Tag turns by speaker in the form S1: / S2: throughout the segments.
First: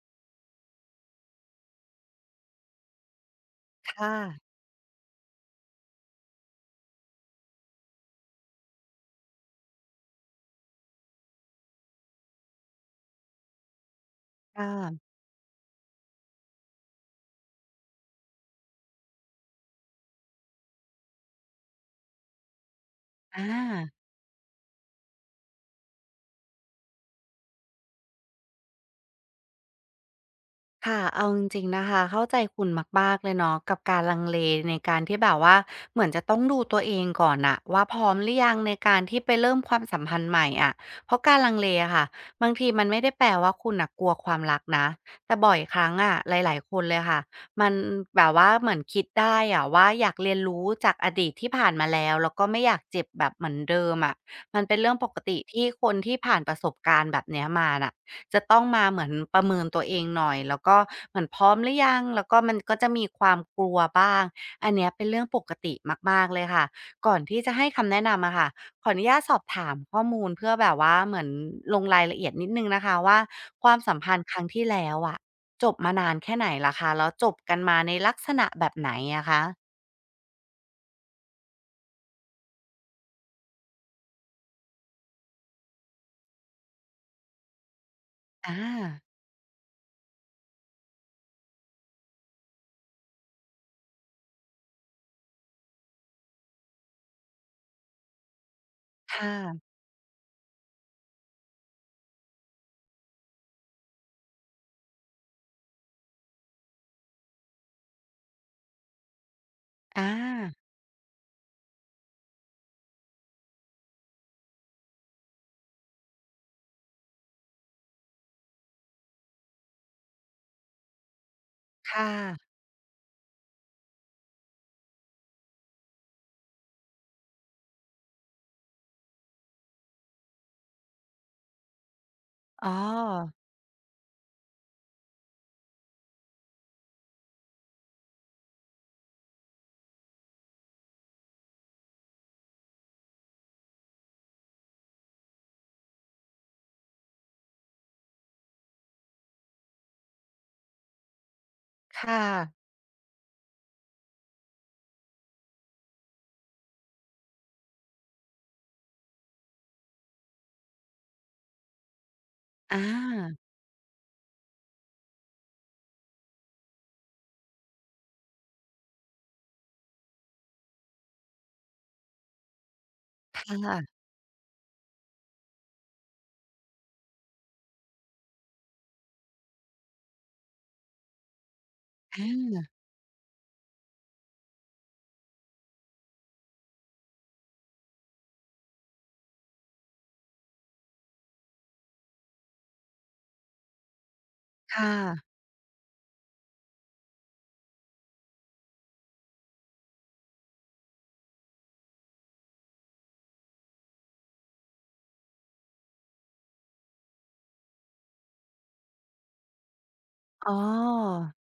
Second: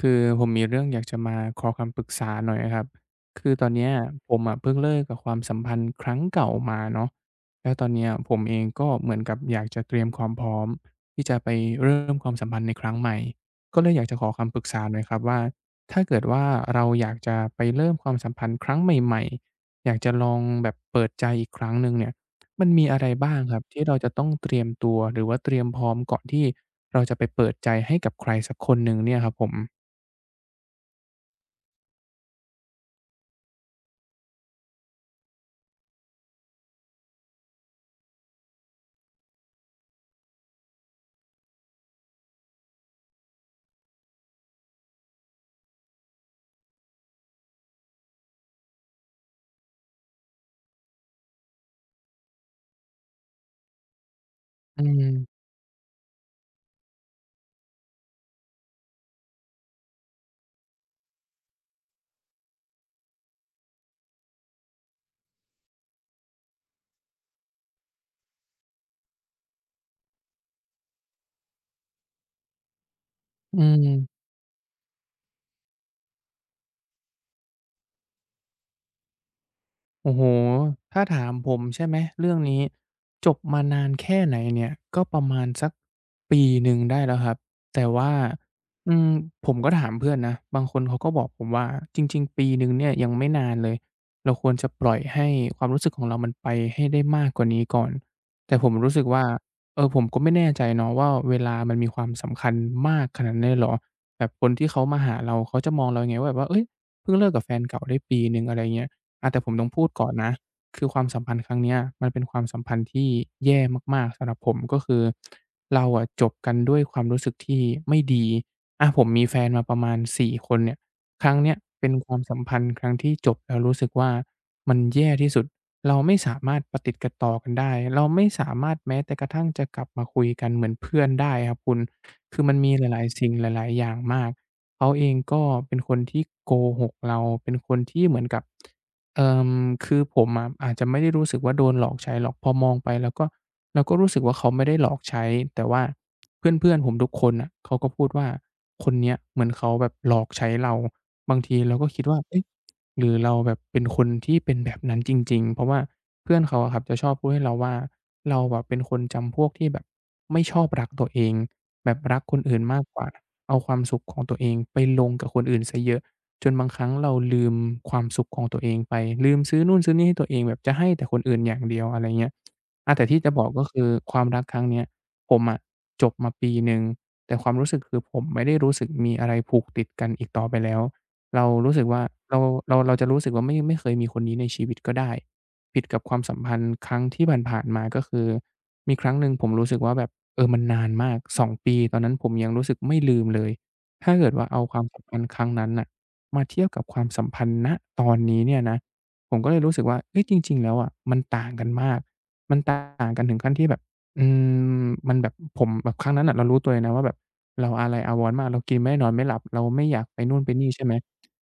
S1: คือผมมีเรื่องอยากจะมาขอคำปรึกษาหน่อยครับคือตอนเนี้ย
S2: ค่ะ
S1: ผมอะเพิ่งเลิกกับความสัมพันธ์ครั้งเก่ามาเนาะแล้วตอนเนี้ยผมเองก็เหมือนกับอยากจะเตรียมความพร้อมที่จะไปเริ่มความสัมพันธ์ในครั้งใหม่ก็เลยอยากจะขอคำปรึก
S2: ค่ะ
S1: ษาหน่อยครับว่าถ้าเกิดว่าเราอยากจะไปเริ่มความสัมพันธ์ครั้งใหม่ๆอยากจะลองแบบเปิดใจอีกครั้งหนึ่งเนี่ยมันมีอะไรบ้าง
S2: อา
S1: ครับที่เราจะต้องเตรียมตัวหรือว่าเตรียมพร้อมก่อนที่เราจะไปเปิดใจให้กับใครสักคนหนึ่งเนี่ยครับผม
S2: ค่ะเอาจริงๆนะคะเข้าใจคุณมากๆเลยเนาะกับการลังเลในการที่แบบว่า เหมือนจะต้องดูตัวเองก่อนน่ะว่าพร้อมหรือยังในการที่ไปเริ่มความสัมพันธ์ใหม่อะเพราะการลังเลอะค่ะบางทีมันไม่ได้แปลว่าคุณน่ะกลัวความรักนะ แต่บ่อยครั้งอะหลายๆ คนเลยค่ะมันแบบว่าเหมือนคิดได้อะว่าอยากเรียนรู้จากอดีตที่ผ่านมาแล้วแล้วก็ไม่อยากเจ็บแบบเหมือนเดิมอะมันเป็น
S1: อื
S2: เรื่องปกติ
S1: ม
S2: ที่คนที่ผ่านประสบการณ์แบบเนี้ยมาน่ะ จะต้องมาเหมือนประเมินตัวเองหน่อยแล้วก็เหมือนพร้อมหรือยังแล้วก็มันก็จะมีความกลัวบ้างอันเนี้ยเป็นเรื่องปกติมากๆเลยค่ะก่อนที่จะให้คำแนะนำอะค่ะขออนุญาตสอบถามข้อมูลเพื่อแบบว่าเหมือนลงรายละเอียดนิดหนึ่งนะคะว่า
S1: อื
S2: ความสัมพัน
S1: ม
S2: ธ์ครั้งที่แล้วอะจบมานานแค่ไหนล่ะคะแล้วจบกันมาในลักษณะแบบไหนอะคะ
S1: โอ้โหถ้าถามผมใช่ไหมเรื่องนี้จบมานานแค่ไหนเนี่ยก็ประมาณสักปีหนึ่งได้แล้วครับแต่ว่า
S2: อ
S1: อื
S2: า
S1: มผมก็ถามเพื่อนนะบางคนเขาก็บอกผมว่าจริงๆปีหนึ่งเนี่ยยังไม่นานเลยเราควรจะปล่อยให้ความรู้สึกของเรามันไปให้ได้มากกว่านี้ก่อนแต่ผมรู้สึก
S2: ค
S1: ว่า
S2: ่ะ
S1: เออผมก็ไม่แน่ใจเนาะว่าเวลามันมีความสำคัญมากขนาดนั้นเลยเหรอแบบคนที่เขามาหาเราเขาจะมองเรายังไงว่าแบบว่าเฮ้ยเพิ่งเลิกกับแฟนเก่าได้ปีหนึ่งอะไรเงี้ย อาแต่ผมต้องพูดก่อ
S2: อา
S1: นนะ คือความสัมพันธ์ครั้งเนี้ยมันเป็นความสัมพันธ์ที่แย่มากๆสำหรับผมก็คือเราอะจบกันด้วยความรู้สึกที่ไม่ดีอาผมมีแฟนมาประมาณ4คนเนี่ยครั้งเนี้ยเป็นค
S2: ค่ะ
S1: วามสัมพันธ์ครั้งที่จบแล้วรู้สึกว่ามันแย่ที่สุดเราไม่สามารถประติดประต่อกันได้เราไม่สามารถแม้แต่กระทั่งจะกลับมาคุยกันเหมือนเพื่อนได้ครับคุณคือมัน
S2: อ๋
S1: มีหลายๆสิ่ง
S2: อ
S1: หลายๆอย่างมากเขาเองก็เป็นคนที่โกหกเราเป็นคนที่เหมือนกับ เอ่อคือผมอะอาจจะไม่ได้รู้สึกว่าโดนหลอกใช้หรอกพอมองไปแล้วก็เราก็รู้สึกว่าเขาไม่ได้หลอกใช้แต่ว่าเพื่อนๆผมทุกคนน่ะเขาก็พูดว่าคนเนี้ยเหมือนเขาแบบหลอกใช้เราบางทีเราก็คิดว่า
S2: ค่ะ
S1: เอ๊ะหรือเราแบบเป็นคนที่เป็นแบบนั้นจริงๆเพราะว่าเพื่อนเขาอะครับจะชอบพูดให้เราว่าเราอะเป็นคนจำพวกที่แบบไม่ชอบรักตัวเองแบบรักคนอื่น
S2: อ
S1: มากกว่า
S2: า
S1: เอาความสุขของตัวเองไปลงกับคนอื่นเสียเยอะ จนบางครั้งเราลืมความสุขของตัวเองไปลืมซื้อนู่นซื้อนี่ให้ตัวเองแบบจะให้แต่คนอื่นอย่างเดียวอะไรเงี้ยอาแต่ที่จะ
S2: ค
S1: บอกก็คือ
S2: ่ะ
S1: ความรักครั้งเนี้ยผมอะจบมาปีหนึ่งแต่ความรู้สึกคือผมไม่ได้รู้สึกมีอะไรผูกติดกันอีกต่อไปแล้วเรารู้สึกว่าเรา
S2: อา
S1: เราเราจะรู้สึกว่าไม่เคยมีคนนี้ในชีวิตก็ได้ผิดกับความสัมพันธ์ครั้งที่ผ่านๆมาก็คือมีครั้งหนึ่งผมรู้สึกว่าแบบเออมันนานมากสองปีตอนนั้นผมยังรู้สึกไม่ลืมเลยถ้าเกิดว่าเอาความ
S2: ค่
S1: สัมพันธ์
S2: ะ
S1: ครั้งนั้นน่ะ มาเทียบกับความสัมพันธ์ณตอนนี้เนี่ยนะผมก็เลยรู้สึกว่าเฮ้ยจริงๆแล้วอะมันต่างกันมากมันต่างกันถึงขั้นที่แบบอืมันแบบผมแบบครั้งนั้นน่ะเรารู้ตัวเลยนะว่าแบบเราอาลัยอาวรณ์มากเรากินไม่ได้นอนไม่หลับเราไม่อยากไปนู่น
S2: อ๋
S1: ไป
S2: อ
S1: นี่ใช่ไหม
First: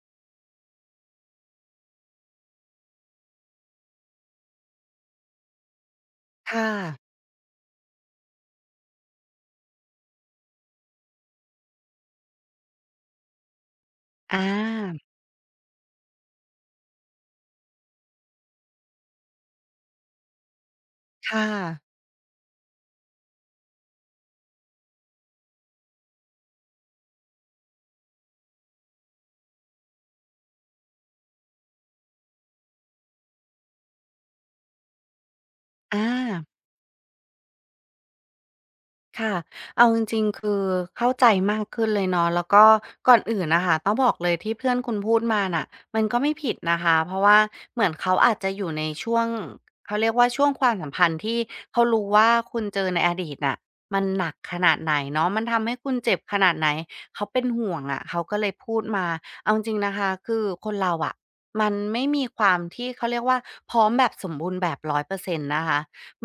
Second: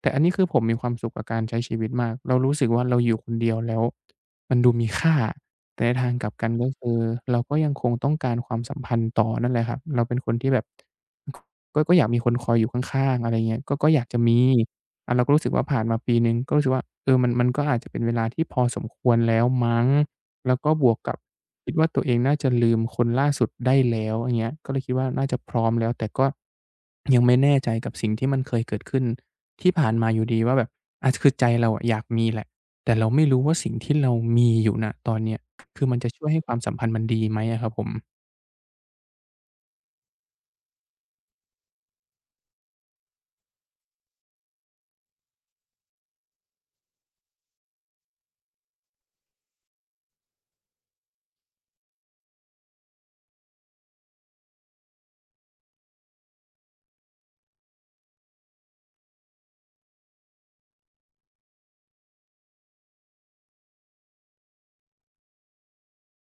S1: แต่อันนี้คือผมมีความสุขกับการใช้ชีวิตมากเรารู้สึกว่าเราอยู่คนเดียวแล้วมันดูมีค่าแต่ในทางกลับกันก็
S2: ค่ะ
S1: คือเราก็ยังคงต้องการความสัมพันธ์ต่อนั่นแหละครับเราเป็นคนที่แบบ ก็อยากมีคนคอยอยู่ข้างๆอะไรเงี้ยก็อยากจะมี
S2: อา
S1: อาเราก็รู้สึกว่าผ่านมาปีหนึ่งก็รู้สึกว่าเออมันก็อาจจะเป็นเวลาที่พอสมควรแล้วมั้งแล้วก็บวกกับ
S2: ค่ะ
S1: คิดว่าตัวเองน่าจะลืมคนล่าสุดได้แล้วอย่างเงี้ยก็เลยคิดว่าน่าจะพร้อมแล้วแต่ก็ยังไม่แน่ใจกับสิ่งที่มันเคยเกิดขึ้นที่ผ่านมาอยู่ดีว่าแบบอาคือใจเราอะอยากมีแหละแต่เราไม่รู้ว่าสิ่งที่เรามีอยู่ณตอนเนี้ยคือมันจะช่วยให้
S2: อา
S1: ความสัมพันธ์มันดีไหมอะครับผม
S2: ค่ะ เอาจริงๆคือเข้าใจมากขึ้นเลยเนาะแล้วก็ก่อนอื่นน่ะค่ะต้องบอกเลยที่เพื่อนคุณพูดมาน่ะมันก็ไม่ผิดนะคะเพราะว่าเหมือนเขาอาจจะอยู่ในช่วงเขาเรียกว่าช่วงความสัมพันธ์ที่เขารู้ว่าคุณเจอในอดีตน่ะมันหนักขนาดไหนเนาะมันทำให้คุณเจ็บขนาดไหนเขาเป็นห่วงอะเขาก็เลยพูดมา เอาจริงๆนะคะคือคนเราอะมันไม่มีความที่เขาเรียกว่าพร้อมแบบสมบูรณ์แบบ100%นต์นะคะ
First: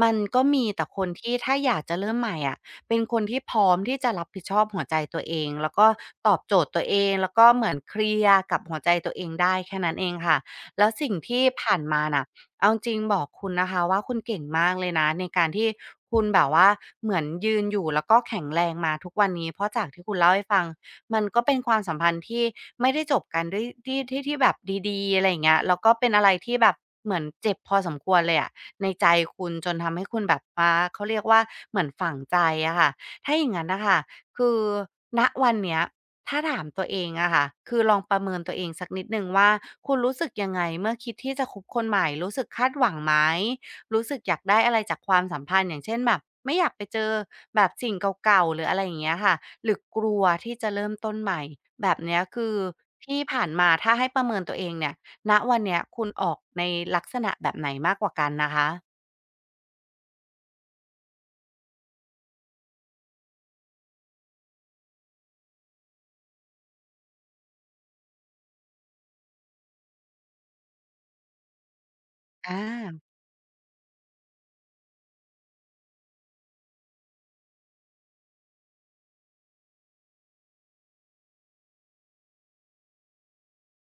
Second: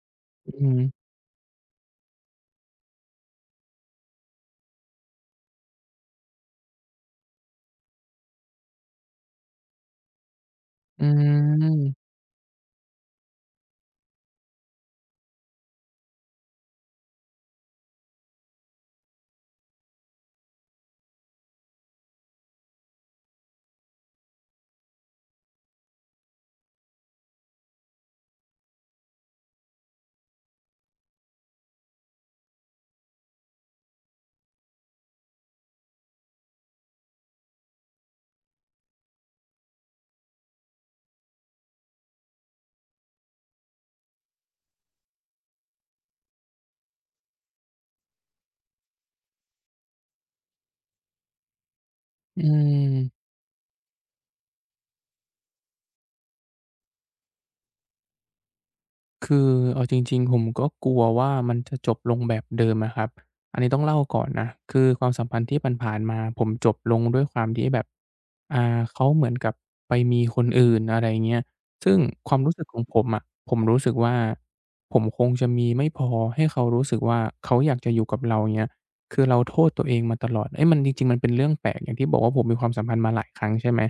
S2: มันก็มี
S1: อืม
S2: แต่คนที่ถ้าอยากจะเริ่มใหม่อะ เป็นคนที่พร้อมที่จะรับผิดชอบหัวใจตัวเองแล้วก็ตอบโจทย์ตัวเองแล้วก็เหมือนเคลียร์กับหัวใจตัวเองได้แค่นั้นเองค่ะแล้ว
S1: อื
S2: สิ่งที่ผ่านมา
S1: ม
S2: น่ะเอาจริงบอกคุณนะคะว่าคุณเก่งมากเลยนะในการที่คุณแบบว่าเหมือนยืนอยู่แล้วก็แข็งแรงมาทุกวันนี้เพราะจากที่คุณเล่าให้ฟังมันก็เป็นความสัมพันธ์ที่ไม่ได้จบกันด้วยที่แบบดีๆอะไรอย่างเงี้ยแล้วก็เป็นอะไรที่แบบเหมือนเจ็บพอสมควรเลยอะ ในใจคุณจนทำให้คุณแบบว่าเขาเรียกว่าเหมือนฝังใจอะค่ะถ้าอย่างงั้นนะคะคือณวันเนี้ยถ้าถามตัวเองอะค่ะคือลองประเมินตัวเองสักนิดหนึ่งว่าคุณรู้สึกยังไงเมื่อคิดที่จะคบคนใหม่รู้สึกคาดหวังไหมรู้สึกอยากได้อะไรจากความสัมพันธ์อย่างเช่นแบบไม่อยากไปเจอแบบสิ่งเก่าๆหรืออะไรอย่างเงี้ยค่ะหรือกลัวที่จะเริ่มต้นใหม่แบบเนี้ย
S1: อื
S2: คือที่
S1: ม
S2: ผ่านมาถ้าให้ประเมินตัวเองเนี่ย ณวันเนี้ยคุณออกในลักษณะแบบไหนมากกว่ากันนะคะ
S1: คือเอาจริงๆผมก็กลัวว่ามันจะจบลงแบบเดิมอะครับอันนี้ต้องเล่าก่อนนะคือความสัมพันธ์ที่ผ่านๆมาผมจบลงด้วยความที่แบบเขาเหมือนกับไปมีคนอื่นอะไรอย่างเงี้ยซึ่งความรู้สึกของ
S2: อา
S1: ผมอะผมรู้สึกว่าผมคงจะมีไม่พอให้เขารู้สึกว่าเขาอยากจะอยู่กับเราอย่างเงี้ยคือเราโทษตัวเองมาตลอดเอ๊ะมันจริงๆมันเป็นเรื่องแปลกอย่างที่บอกว่าผมมีความสัมพันธ์มาหลายครั้งใช่ไหม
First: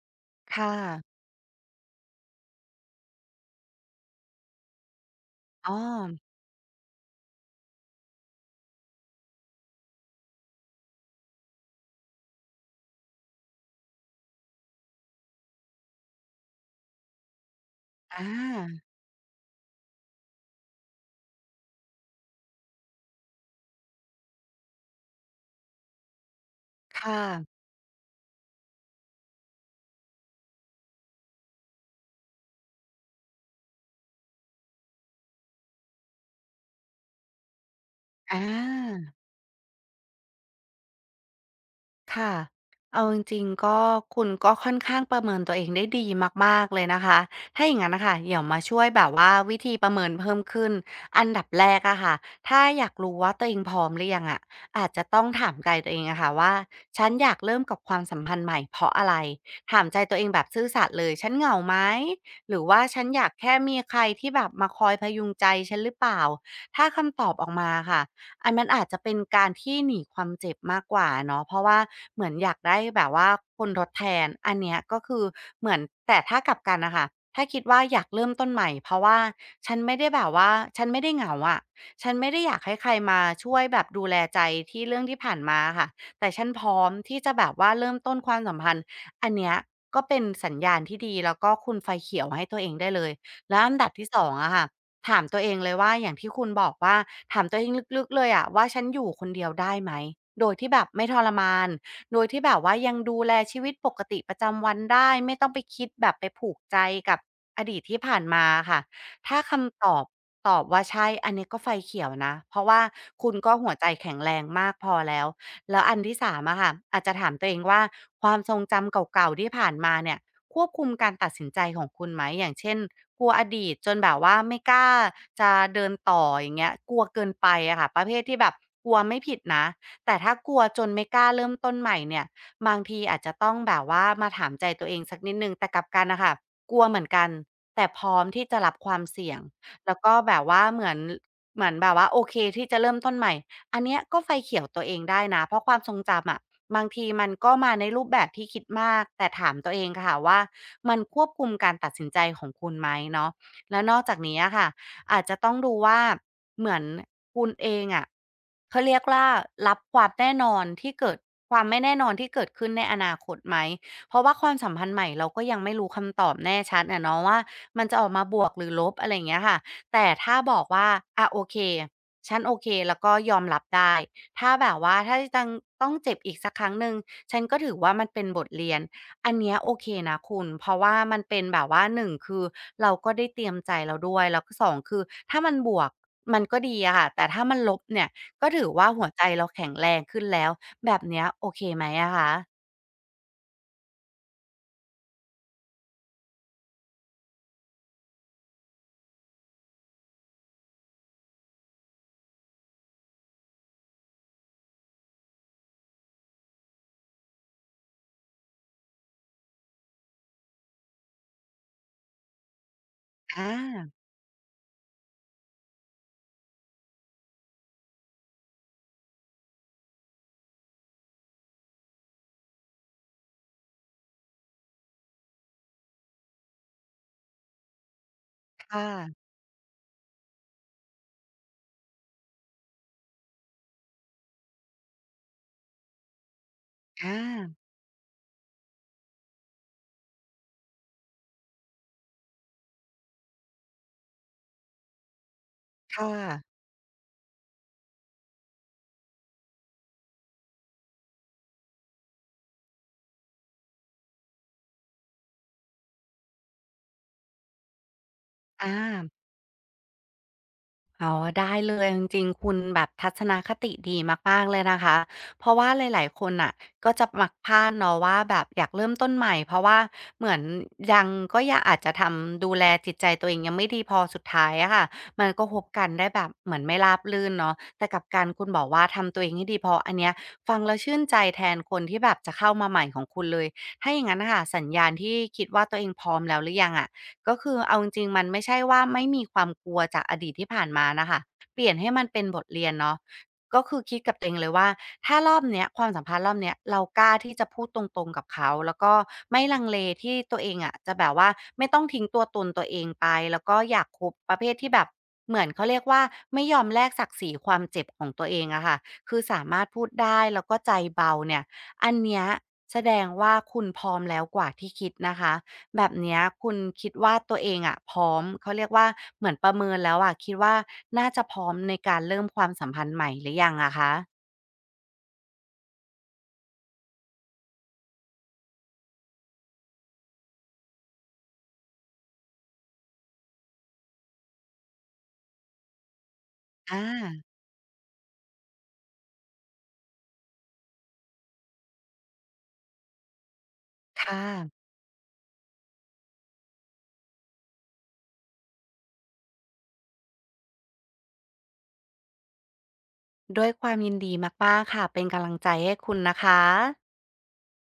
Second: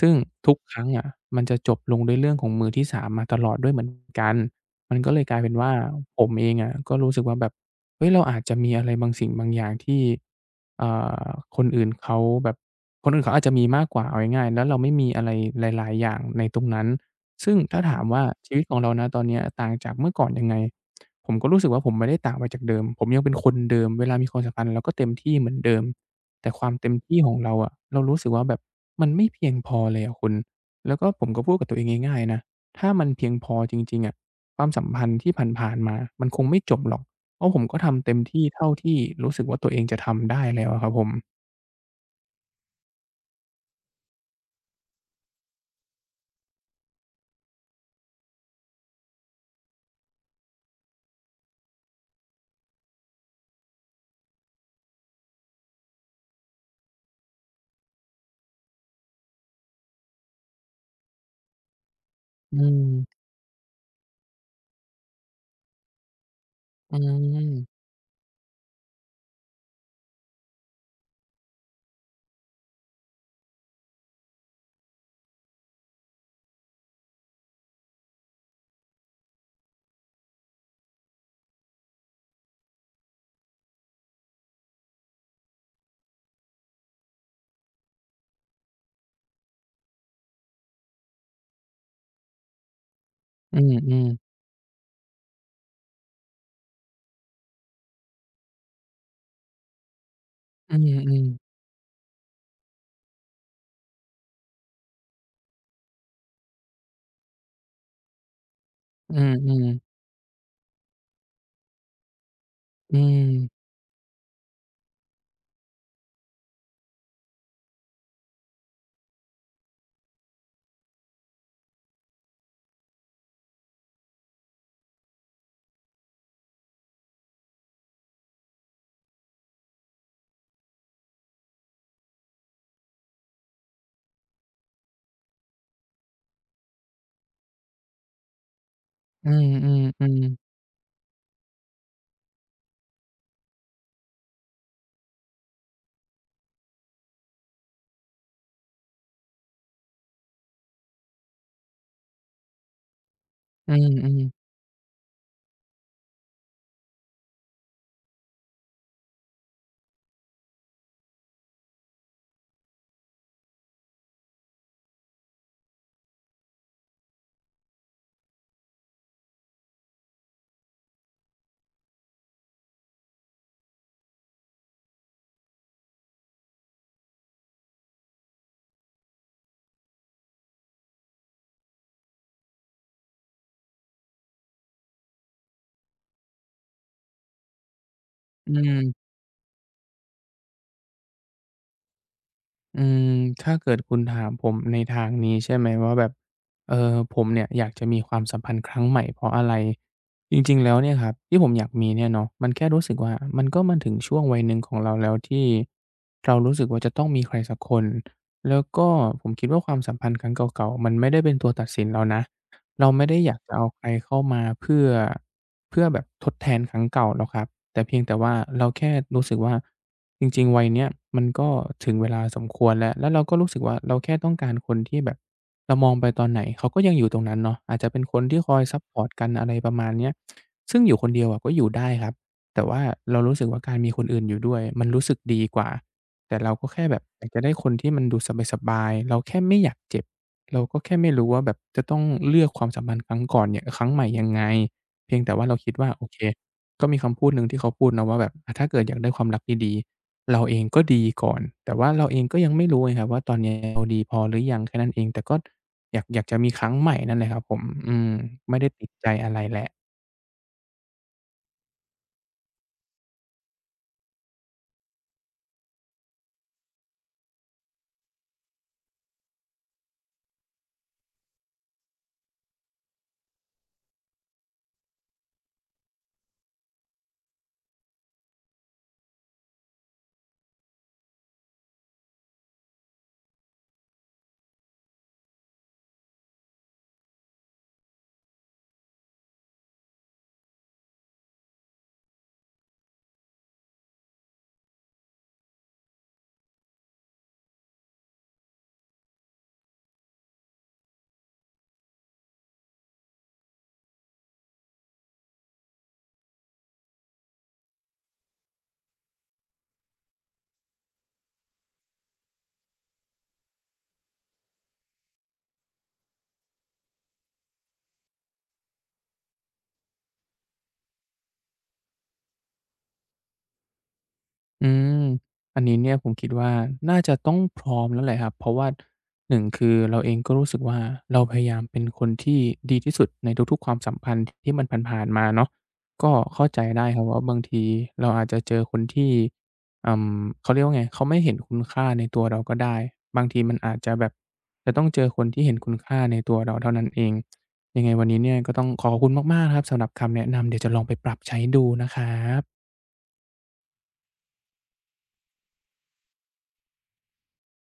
S1: ซึ่งทุกค
S2: ค่ะ
S1: รั้งอะมันจะจบลงด้วยเรื่องของมือที่สามมาตลอดด้วยเหมือนกัน มันก็เลยกลายเป็นว่า
S2: อ๋อ
S1: ผมเองอะก็รู้สึกว่าแบบเฮ้ยเราอาจจะมีอะไรบางสิ่งบางอย่างที่เอ่าคนอื่นเขาแบบคนอื่นเขาอาจจะมีมากกว่าเอาง่ายๆแล้วเราไม่มีอะไรหลายๆอย่างในตรงนั้นซึ่งถ้าถาม
S2: อ
S1: ว่าชีวิตของ
S2: า
S1: เราณตอนเนี้ยต่างจากเมื่อก่อนยังไงผมก็รู้สึกว่าผมไม่ได้ต่างไปจากเดิมผมยังเป็นคนเดิมเวลามีความสัมพันธ์เราก็เต็มที่เหมือนเดิมแต่ความเต็มที่
S2: ค่ะ
S1: ของเราอะเรารู้สึกว่าแบบมันไม่เพียงพอเลยอะคุณแล้วก็ผมก็พูดกับตัวเองง่ายๆนะถ้ามันเพียงพอจริงๆอะ ความสัมพันธ์ที่ผ่านๆมามันคงไม่จบหรอก เพราะผมก็ทำเต็ม
S2: อ
S1: ที่เท่าที่
S2: า
S1: รู้สึกว่าตัวเองจะทำได้แล้วอะครับผม
S2: ค่ะเอาจริงๆก็คุณก็ค่อนข้างประเมินตัวเองได้ดีมากๆเลยนะคะถ้าอย่างงั้นนะคะเดี๋ยวมาช่วยแบบว่าวิธีประเมินเพิ่มขึ้นอันดับแรกอะค่ะถ้าอยากรู้ว่าตัวเองพร้อมหรือยังอะอาจจะต้องถามใจตัวเองอะค่ะว่าฉันอยากเริ่มกับความสัมพันธ์ใหม่เพราะอะไรถามใจตัวเองแบบซื่อสัตย์เลย ฉันเหงาไหมห
S1: อื
S2: รือ
S1: ม
S2: ว่าฉันอยากแค่มีใครที่แบบมาคอยพยุงใจฉันหรือเปล่าถ้า
S1: อื
S2: คำตอบอ
S1: ม
S2: อกมาค่ะ อันนั้นอาจจะเป็นการที่หนีความเจ็บมากกว่าเนาะเพราะว่าเหมือนอยากได้แบบว่าคนทดแทนอันเนี้ยก็คือเหมือนแต่ถ้ากลับกันน่ะค่ะถ้าคิดว่าอยากเริ่มต้นใหม่เพราะว่าฉันไม่ได้แบบว่าฉันไม่ได้เหงาอะฉันไม่ได้อยากให้ใครมาช่วยแบบดูแลใจที่เรื่องที่ผ่านมาอะค่ะแต่ฉันพร้อมที่จะแบบว่าเริ่มต้นความสัมพันธ์อันเนี้ยก็เป็นสัญญาณที่ดีแล้วก็คุณไฟเขียวให้ตัวเองได้เลย
S1: อื
S2: แล้ว
S1: ม
S2: อันดับ
S1: อืม
S2: ที่2องอะค่ะ ถามตัวเองเลยว่าอย่างที่คุณบอกว่าถามตัวเองลึกๆเลยอะว่าฉันอยู่คนเดียวได้ไหมโดยที่
S1: อื
S2: แบบไม่ทร
S1: ม
S2: มานโดยที่แบบว่ายังดูแลชีวิตปกติประจำวันได้ไม่ต้องไปคิดแบบไปผูกใจกับอดีตที่ผ่านมาค่ะ
S1: อืม
S2: ถ้า
S1: อืม
S2: คำตอบตอบว่าใช่อันนี้ก็ไฟเขียวนะเพราะว่า
S1: อื
S2: คุณก็
S1: ม
S2: หัวใจแข็งแรงมากพอแล้วแล้วอันที่สามอะค่ะอาจจะถามตัวเองว่าความทรงจำเก่าๆที่ผ่านมาเนี่ย ควบคุมการตัดสินใจของคุณไหมอย่างเช่นกลัวอดีตจนแบบว่าไม่กล้าจะเดินต่ออย่างเงี้ยกลัวเกินไปอะค่ะประเภทที่แบบกลัวไม่ผิดนะแต่ถ้ากลัวจนไม่กล้าเริ่มต้นใหม่เนี่ยบางทีอาจจะต้องแบบว่ามาถามใจตัวเองสักนิดหนึ่งแต่กลับกันน่ะค่ะกลัวเหมือนกันแต่พร้อมที่จะรับความ
S1: อื
S2: เสี่ยง
S1: มอืม
S2: แล้ว
S1: อื
S2: ก็
S1: ม
S2: แบบว่าเหมือนแบบว่าโอเคที่จะเริ่มต้นใหม่อันเนี้ยก็ไฟเขียวตัวเองได้นะเพราะความทรงจำอะ บางทีมันก็มาในรูปแบบที่คิดมากแต่ถามตัวเองค่ะว่ามันควบคุมการตัดสินใจของคุณไหมเนาะ
S1: อื
S2: แล้ว
S1: ม
S2: นอก
S1: อื
S2: จา
S1: ม
S2: กนี้อะค่ะอาจจะต้องดูว่าเหมือนคุณเองอะเขาเรียกว่ารับความแน่นอนที่เกิดความไม่แน่นอนที่เกิดขึ้นในอนาคตไหมเพราะว่าความสัมพันธ์ใหม่เราก็ยังไม่รู้คำตอบแน่ชัดอะเนาะว่ามันจะออกมาบวกหรือลบอะไรอย่างเงี้ยค่ะแต่ถ้าบอกว่าอะโอเคฉันโอเคแล้วก็ยอมรับได้ ถ้าแบบว่าถ้าจังต้องเจ็บอีกสักครั้งหนึ่งฉันก็ถือว่ามันเป็นบทเรียนอันเนี้ยโอเคนะคุณเพราะว่ามันเป็นแบบว่า1คือเราก็ได้เตรียมใจเราด้วยแล้วก็2คือถ้ามันบวกมันก็ดีอะค่ะแต่ถ้ามันลบเนี่ยก็
S1: อื
S2: ถือว่าหัว
S1: ม
S2: ใจเราแข็งแรงขึ้นแล้วแบบเนี้ยโอเคไหมอะคะ
S1: อืมถ้าเกิดคุณถามผมในทางนี้ใช่ไหมว่าแบบเออผมเนี่ยอยากจะมีความสัมพันธ์ครั้งใหม่เพราะอะไรจริงๆแล้วเนี่ยครับที่ผมอยากมีเนี่ยเนาะมันแค่รู้สึกว่ามันก็มาถึงช่วงวัยหนึ่งของเราแล้วที่เรารู้สึกว่าจะต้องมีใครสักคนแล้วก็ผมคิดว่าความสัมพันธ์ครั้งเก่าๆ มันไม่ได้เป็นตัวตัดสินเรานะ เราไม่ได้อยา
S2: อ
S1: กจะเอาใคร
S2: า
S1: เข้ามาเพื่อแบบทดแทนครั้งเก่าหรอกครับแต่เพียงแต่ว่าเราแค่รู้สึกว่าจริงๆวัยเนี้ยมันก็ถึงเวลาสมควรแล้วแล้วเราก็รู้สึกว่าเราแค่ต้องการคนที่แบบเรามองไปตอนไหนเขาก็ยังอยู่ตรงนั้นเนาะอาจจะเป็นคนที่คอยซัป
S2: ค่ะ
S1: พอร์ตกันอะไรประมาณเนี้ยซึ่งอยู่คนเดียวอะก็อยู่ได้ครับแต่ว่าเรารู้สึกว่าการมีคนอื่นอยู่ด้วยมันรู้สึกดีกว่าแต่เราก็แค่แบบ
S2: อา
S1: อยากจะได้คนที่มันดูสบายๆเราแค่ไม่อยากเจ็บ เราก็แค่ไม่รู้ว่าแบบจะต้องเลือกความสัมพันธ์ครั้งก่อนเนี่ยครั้งใหม่ยังไงเพียงแต่ว่าเราคิดว่าโอ
S2: ค่ะ
S1: เคก็มีคำพูดหนึ่งที่เขาพูดเนาะว่าแบบอะถ้าเกิดอยากได้ความรักดีๆเราเองก็ดีก่อนแต่ว่าเราเองก็ยังไม่รู้ไงครับว่าตอนเนี้ยเราดีพอหรือยังแค่นั้นเองแต่ก็อยากจะมีครั้งใหม่นั่นแหละครับผมอืมไม่ได้ติดใจ
S2: อา
S1: อะไรแหละ
S2: อ๋อได้เลยจริงๆคุณแบบทัศนคติดีมากๆเลยนะคะเพราะว่าหลายๆคนอ่ะก็จะมักพลาดเนาะว่าแบบอยากเริ่มต้นใหม่เพราะว่าเหมือนยังก็ยังอาจจะทำดูแลจิตใจตัวเองยังไม่ดีพอสุดท้ายอะค่ะมันก็คบกันได้แบบเหมือนไม่ราบรื่นเนาะแต่กลับการคุณบอกว่าทำตัวเองให้ดีพออันเนี้ยฟังแล้วชื่นใจแทนคนที่แบบจะเข้ามาใหม่ของคุณเลยถ้าอย่างนั้นนะค่ะสัญญาณที่คิดว่าตัวเองพร้อมแล้วหรือยังอะ ก็คือเอาจริงๆมันไม่ใช่ว่าไม่มีความกลัวจากอดีตที่ผ่านมานะคะเปลี่ยนให้มันเป็นบทเรียนเนาะก็คือคิดกับตัวเองเลยว่าถ้ารอบเนี้ยความสัมพันธ์รอบเนี้ยเรากล้าที่จะพูดตรงๆกับเขาแล้วก็ไม่ลังเลที่ตัวเองอะจะแบบว่าไม่ต้องทิ้งตัวตนตัวเองไปแล้วก็อยากคบประเภทที่แบบเหมือนเขาเรียกว่าไม่ยอมแลกศักดิ์ศรีความเจ็บของตัวเองอะค่ะคือสามารถพูดได้แล้วก็ใจเบาเนี่ยอันเนี้ยแสดงว่าคุณพร้อมแล้วกว่าที่คิดนะคะ แบบเนี้ยคุณคิดว่าตัวเองอะพร้อมเขาเรียกว่าเหมือนประเมินแล้วอะคิดว่าน่าจะพร้อมในการเริ่มความสัมพันธ์ใหม่หรือยังอะคะ
S1: อืมอันนี้เนี่ยผมคิดว่าน่าจะต้องพร้อมแล้วแหละครับเพราะว่า1คือเราเองก็รู้สึกว่าเราพยายามเป็นคนที่ดีที่สุดในทุกๆความสัมพันธ์ที่มันผ่านๆมาเนาะก็เข้าใจ
S2: อา
S1: ได้ครับว่าบางทีเราอาจจะเจอคนที่อืมเขาเรียกว่าไงเขาไม่เห็นคุณค่าในตัวเราก็ได้บางทีมันอาจจะ
S2: ค
S1: แบบ
S2: ่ะ
S1: จะต้องเจอคนที่เห็นคุณค่าในตัวเราเท่านั้นเองยังไงวันนี้เนี่ยก็ต้องขอขอบคุณมากๆนะครับสำหรับคำแนะนำเดี๋ยวจะลองไปปรับใช้ดูนะครับ
S2: ด้วยความยินดีมากๆค่ะเป็นกำลังใจให้คุณนะคะ